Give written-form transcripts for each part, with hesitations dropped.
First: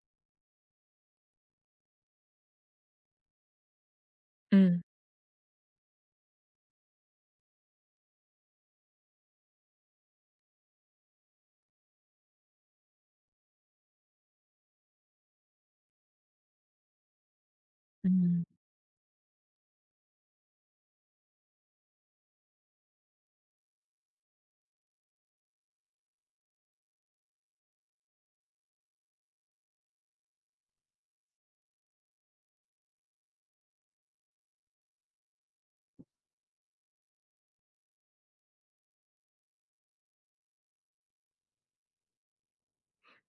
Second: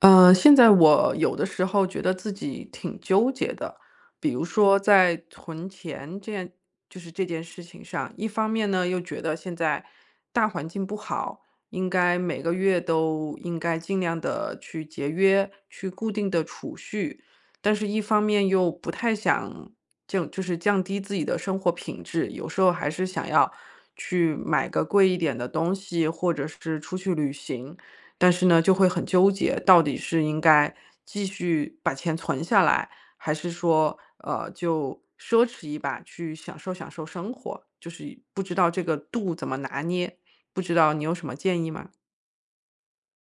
现在我有的时候觉得自己挺纠结的，比如说嗯在存钱这样，就是这件事情上，一方面呢又觉得现在大环境不好，应该每个月都应该尽量的去节约，去固定的储蓄，但是一方嗯面又不太想就是降低自己的生活品质，有时候还是想要去买个贵一点的东西，或者是出去旅行。但是呢，就会很纠结，到底是应该继续把钱存下来，还是说，就奢侈一把去享受享受生活，就是不知道这个度怎么拿捏，不知道你有什么建议吗？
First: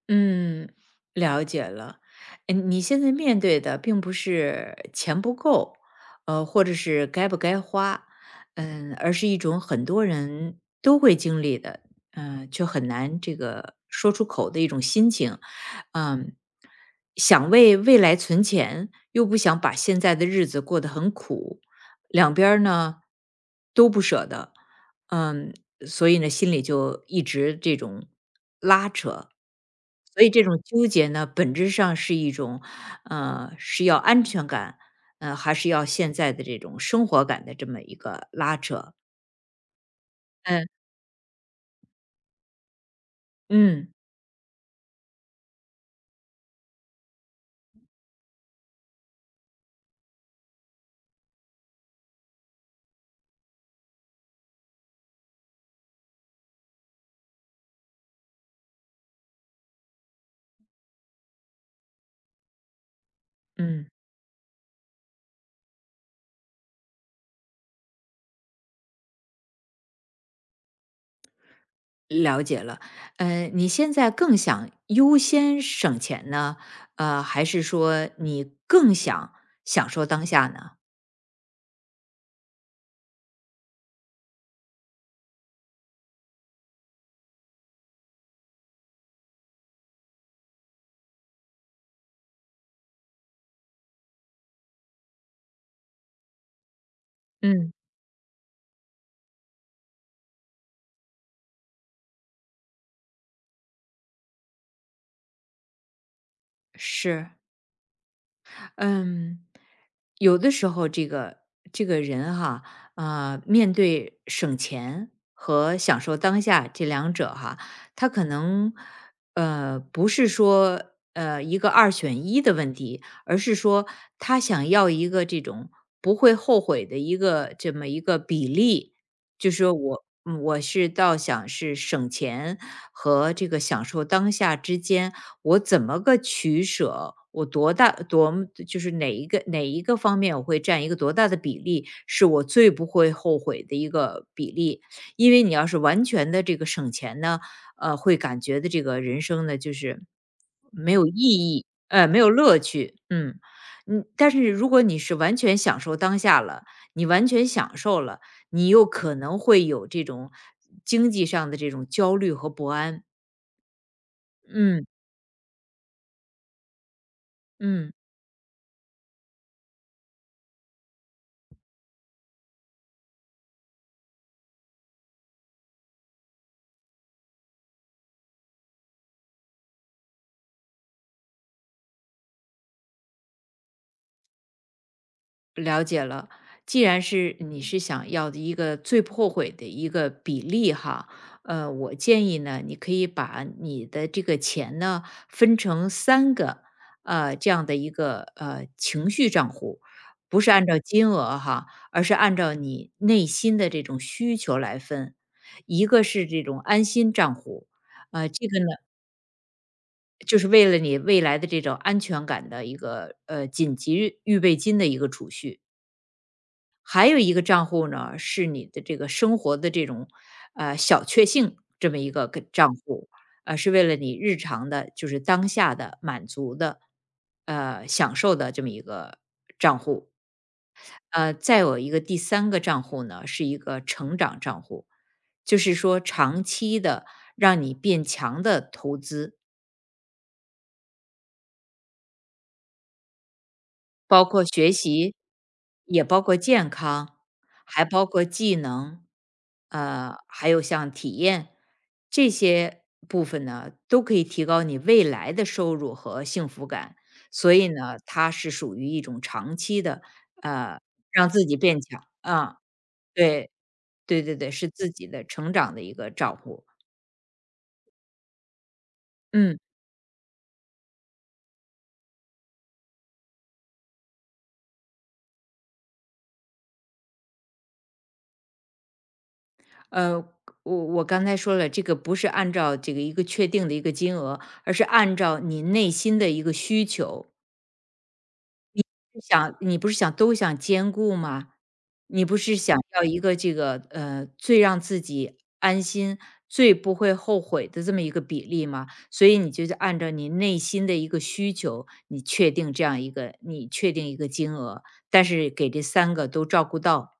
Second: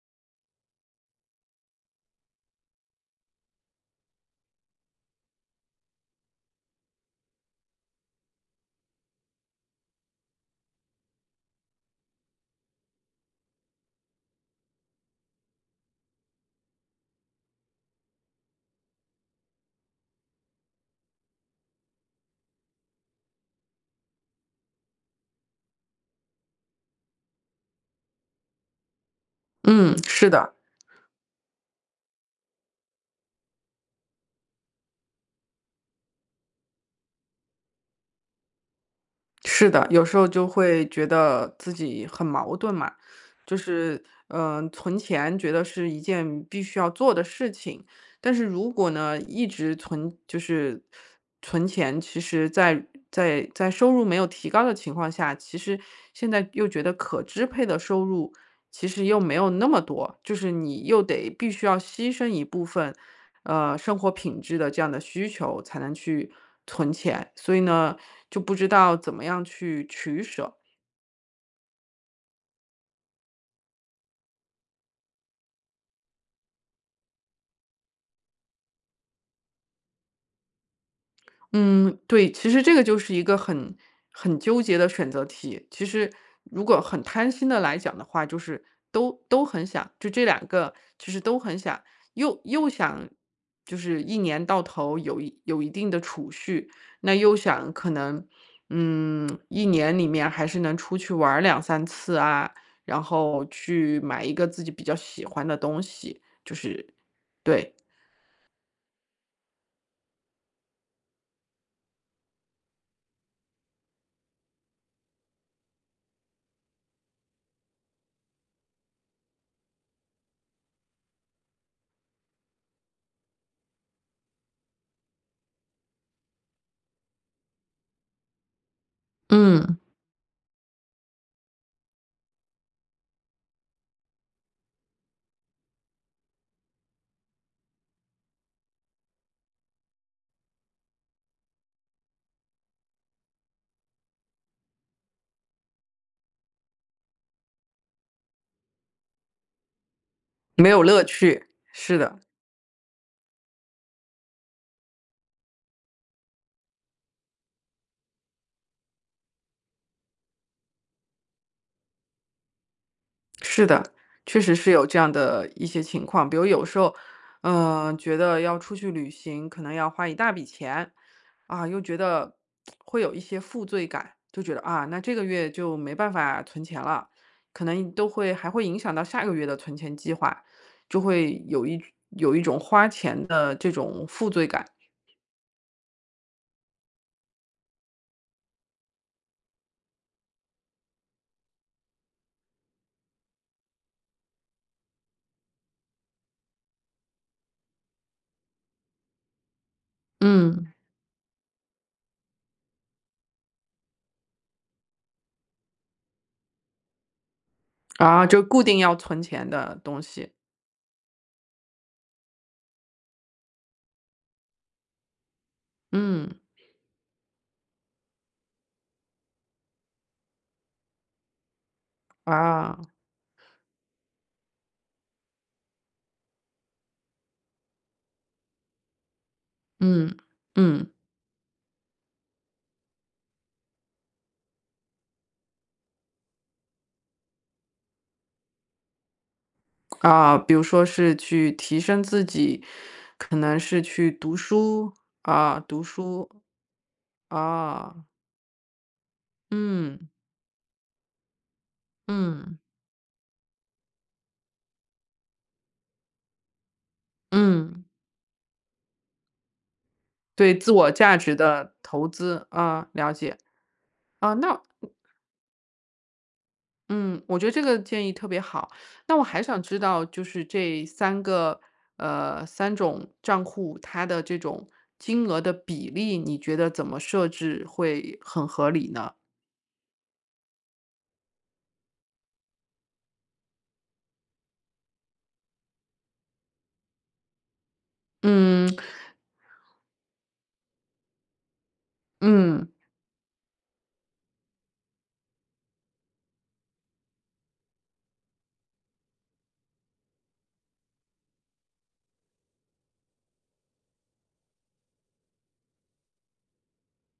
嗯，了解了。嗯，你现在面对的并不是钱不够，或者是该不该花，嗯，而是一种很多人都会经历的，却很难说出口的一种心情，嗯，想为未来存钱，又不想把现在的日子过得很苦，两边儿呢都不舍得，嗯，所以呢，心里就一直这种拉扯。嗯，所是以这的，种纠结呢，本质上是一种，是要安全感，还是要现在的这种生活感的这么一个拉扯。是的，有时候就嗯会觉得自己很矛盾嘛，就嗯是，存钱觉得是一件必须要做的事情，但是如果呢，一直存就是存钱，其实在在收入没有提高的情况下，其实现在又觉得可支配的收入其实又没有那么多，就是你又得必须要牺牲一部分，嗯，生活品质的这样的需求才能去存钱，所以呢，就不知道怎么样去取舍。了解了。你现在更想优先省钱呢，还是说你更想享受当下呢？嗯，对，其实这个就是一个很纠结的选择题。其实如果很贪心的来讲的话，就是都很想，就这两个其实都很想，又想就是一年到头有一定的储蓄，那又想嗯，可能，嗯，一年里面还是能出去玩儿两三次啊，然后去买一个自己比较喜欢的东西，就是是。对，嗯，有的时候这个人哈，面对省钱和享受当下这两者哈，他可能不是说一个二选一的问题，而是说他想要一个这种不会后悔的一个这么一个比例，就说嗯，我是倒想是省钱和这个享受当下之间，我怎么个取舍？我多大多么就是哪一个方面我会占一个多大的比例，是我最不会后悔的一个比例。因为你要是完全的这个省钱呢，会感觉的这个人生呢，就是没有没乐有意趣，义，是没的。有乐趣。嗯，但是如果你是完全享受当下了，你完全享受了，你又可能会有这种经济上的这种焦虑和不安。是的，确实是有嗯这样的一些情况。比如有时候，嗯。嗯、觉得要出去旅行，可能要花一大笔钱啊，又觉得会有一些负罪感，就觉得啊，那这个月就没办法存钱了，可能都会还会影响到下个月的存钱计划，就会有一种花钱的这种负罪感。了解了，既然是你是想要的一个最不后悔的一个比例哈，我建议呢，你可以把你的这个钱呢分成三个这样的一个情绪账户，不是嗯按照金额哈，而是按照你内心的这种需求来分。一个是这种安心账户，啊，就这个固呢定要存钱的东西。就是为了你未来的这种安全感的一个紧急预备金的一个储蓄。嗯还有一个账户呢，是你的这个生活的这种小确幸这么一个账啊，户，是为了你日常的，就是当下的满足的，享受的这么一个账户。嗯嗯。再有一个第三个账户呢，是一个成长账户，就是说长期的让你变强的投资。啊，比如说是去提升自己，可能是去包读括学书习，啊，读也包书括健康，还啊，包括技能，嗯还有像体验这嗯些部分呢，都可以提高你未来的收入和幸福感。所以嗯，呢，它是属于一种长期的，对自呃，我价让值自己的变强投资啊，啊，了解对，对啊，对对，那是自己的成长的一个照顾，嗯，我觉得这个建议特别好。那我还嗯。想知道，就是这三个三种账户，它的这种金额的比例，你觉得怎么设置会很合理呢？呃，我刚才说了，这个不是按照这个一个确定的一个金额，而是按照你内心的一个需求，嗯想你不是想都想兼顾吗？你不是嗯，想要一个这个最让自己安心、最不会后悔的这么一个比例吗？所以你就是按照你内心的一个需求，你确定一个金额，但是给这三个都照顾到，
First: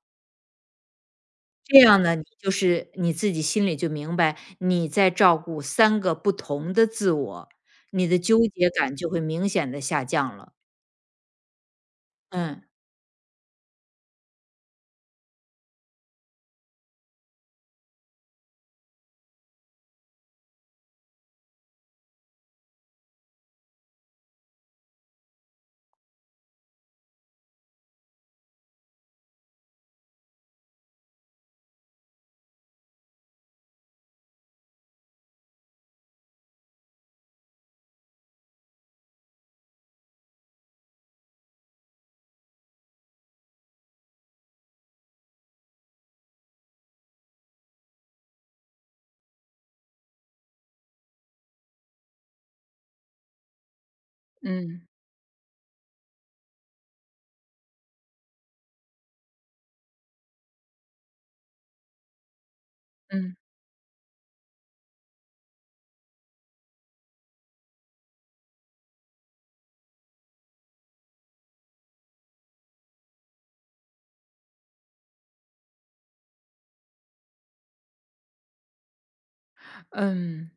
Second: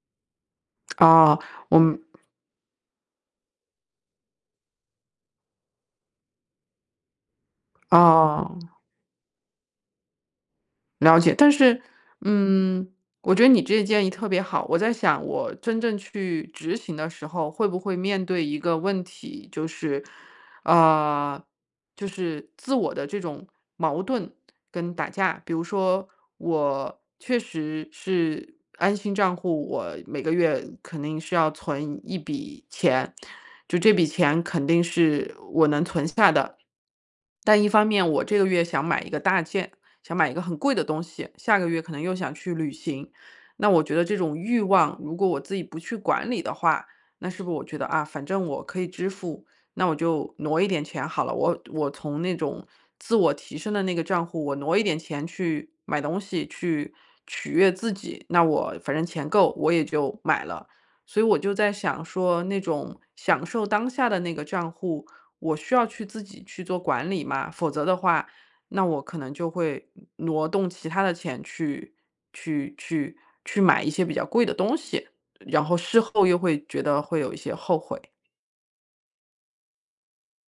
啊，我这们。样呢，你就是你自己心里就明白，你在照顾三个不同的自我，你的纠哦，结感就会明显的下降了，了解。但是，嗯。嗯，我觉得你这个建议特别好。我在想，我真正去执行的时候，会不会面对一个问题，就是，呃，就是自我的这种矛盾跟打架。比如说，我确实是安心账户，我每个月肯定是要存一笔钱，就这笔钱肯定是我能存下的。但一方面我这个月想买一个大件，想买一个很贵的东西，下个月可能又想去旅行。那我觉得这种欲望，如果我自己不去管理的话，那是不是我觉得啊，反正我可以支付，那我就挪一点钱好了。我从那种自我提升的那个账户，我挪一嗯，点钱去买东西，去取悦自己。那我反正钱够，我也就买了。所以我就在想说，那种嗯，享受当下的那个账户，我需要去自己去做管理嘛，否则的话，那我可能就会挪动其他的钱去去去买一些比较贵的东西，然后事后又会觉得会有一些后悔，嗯，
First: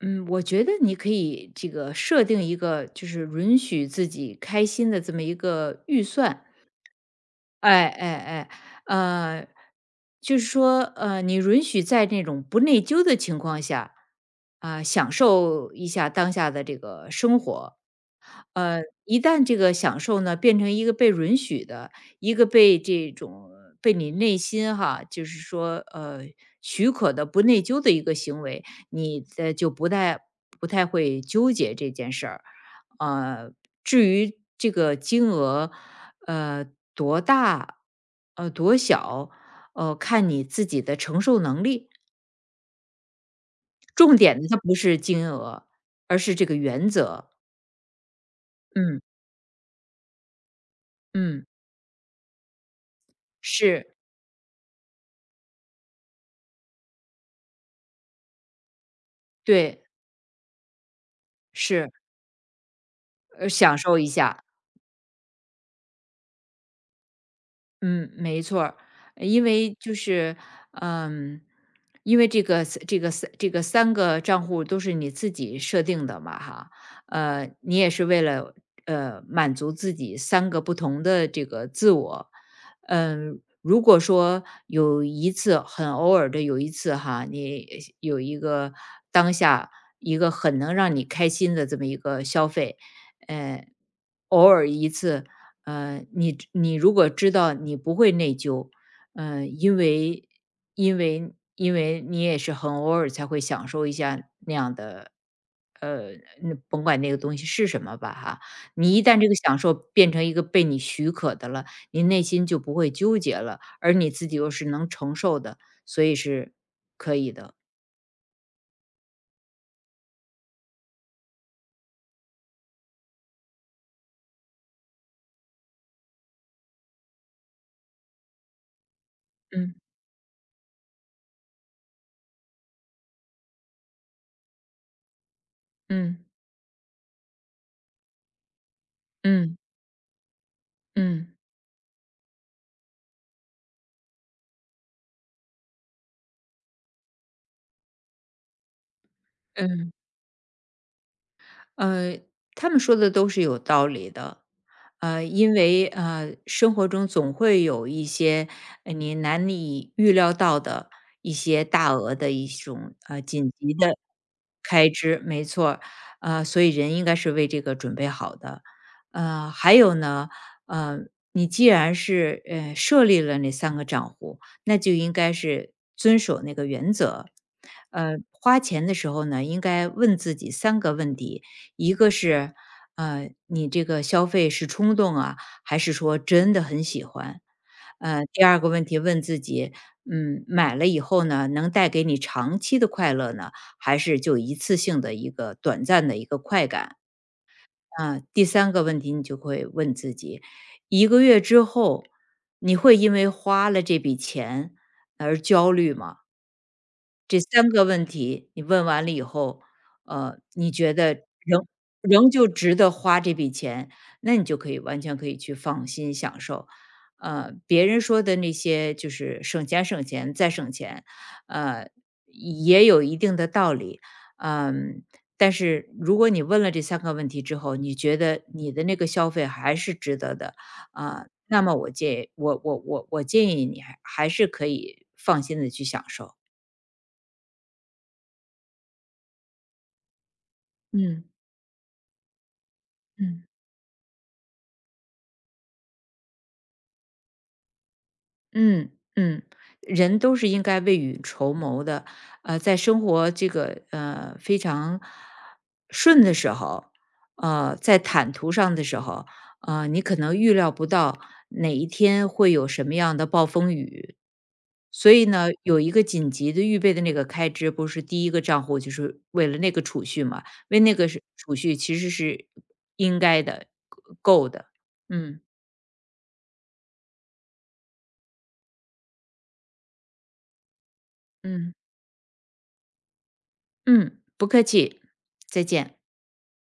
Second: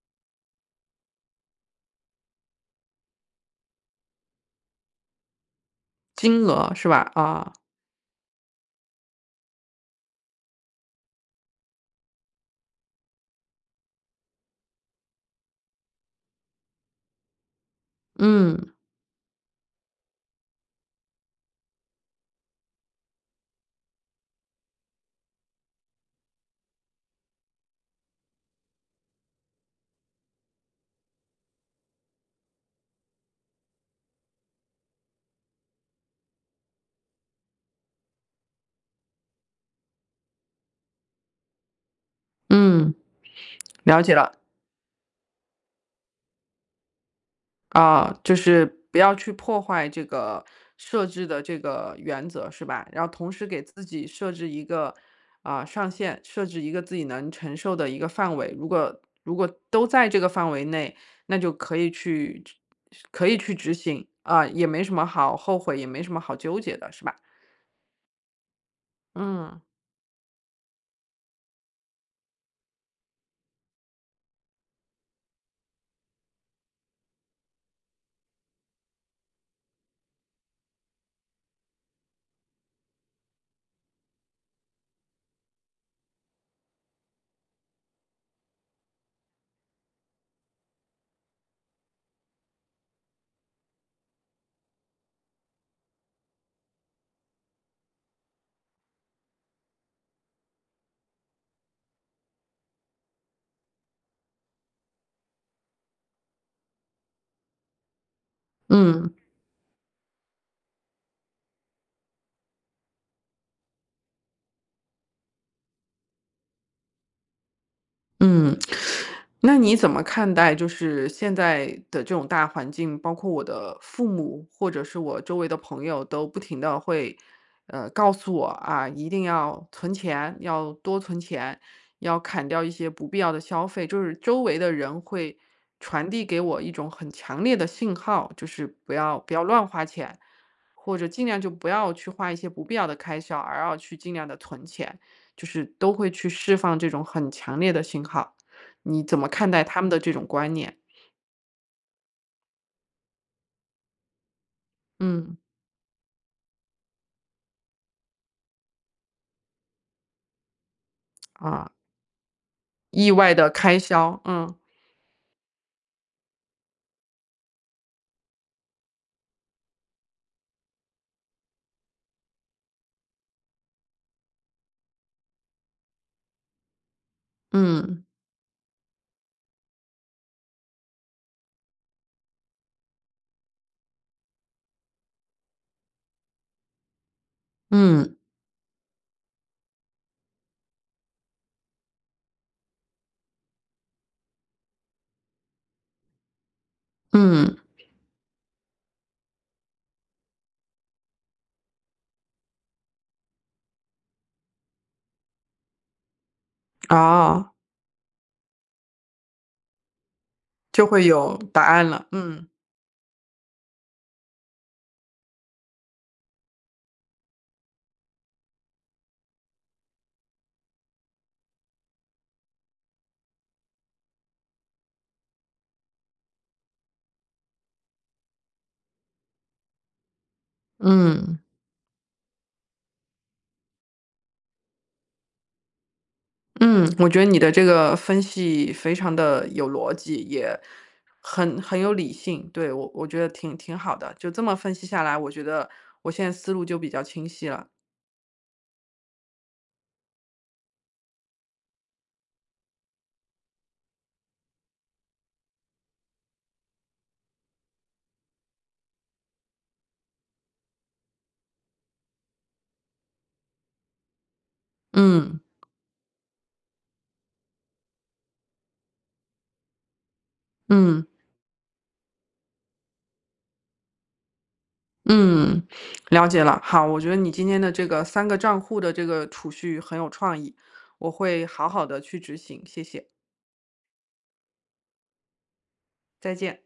嗯，我觉得你可以设定一个就是允许自己开心的这么一个预金算。额是吧？啊，哎,呃，就是说，你允许在那种不内疚的情况下，啊，享受一下当下的这个生活。嗯一旦这个享受呢，变成一个被允许的，一个被这种被你内心哈，就是说许可的不内疚的一个行为，你的就不太会纠结这件事儿。呃，至于这个金额，呃多大，多小，看你自己的承受能力。嗯，了解重了。点的它不是金额，而是这个原则。啊，就是不嗯要去破坏这个设置的嗯，这个原则，是吧？然后同时给自是，己设置一个啊、上限，设置一个自己能承受的一个范围。如果对。都在这个范围内，那就可以是，可以去执享受行一下，啊、也没什么好后悔，也没什么好纠结的，是吧？嗯，没错儿因嗯为就是，嗯，因为这个三个账户都是你自己设定的嘛哈，你也是为了，满足自己三个不同的这个自我。嗯，如果说有一次很偶尔的有一次哈，你有一个当下一个很能让你开心的这么一个消费，呃，偶尔一次你知你如果知道你不会内疚，呃，因为因为因为你也是很偶尔才会享受一下那样的，呃，那甭管那个东西是什么吧哈，你一嗯旦这个享受变成一个被你许可的了，你内心就不会纠结了，而你自己又是能承受的，所以是可以的。嗯。那你怎么看待就是现在的这种大环境，包括我的父母或者是我周围的朋友都不停的会，告诉我啊，一定要嗯存钱，要多存钱，要砍掉一些不必要的消费，就是周围的人会传嗯递给我一种很强烈的信号，就是不要嗯乱花钱，或者尽嗯量就不要去花一些不必要的开销，而要去尽量的存钱，就是都会去释放这种很强烈的信号。你怎么看待他们嗯。的这种观念？呃，他们说的都是有道理的。呃，嗯，因为呃，生活中总会有一些你难以预料到的一些啊，大额的一种意外的紧急开的销，嗯，开支，没错儿，所以人应该是为这个准备好的。还有呢，呃，你既然是设立了那三个账户，那就应该是遵守那个原则。嗯，花钱的时候呢，应该问自己三个问题，一个是，你这个消费是冲动啊，还是说真的很喜欢？嗯，第二个问题问自己，嗯，买了以后呢，能带给你长期的快乐呢，还是就一次性的一个短暂的一个快感？嗯，啊，第三个问题你就会问自己，一个月之后，你会因为花了这笔钱而焦虑吗？这啊，三个问题你问完了以后，你就觉会得有答仍案了，仍嗯，旧值得花这笔钱，那你就可以去放心享受。别人说的那些就是省钱，呃，也有一定的道理。嗯，但是如果你问了这三个问题之后，你觉得你的那个消费还是值得的，啊，嗯，那么我建我我我我建议你还是可以放心的去享受。嗯，我觉得你的这个分析非常的有逻辑，也嗯。很有理性，对，我觉得嗯挺好的，就这么分析下来，我觉得我现在思路就比较清晰了，嗯嗯，人都是应该未雨绸缪的。在生活非常顺的时候，在坦途上的时候，你可能预料不到哪一天会有什么样的暴风雨，所以嗯，呢，有一个紧急的预备的那个开支，不是第一个账户就是为了那个储蓄嘛？为那嗯。个是储蓄其实是应该的，够的。嗯嗯，了解了。好，我觉得你今天的这个三个账户的这个储蓄很有创意，我会好嗯。好的去执行，谢谢，嗯，不客气，再见。再见。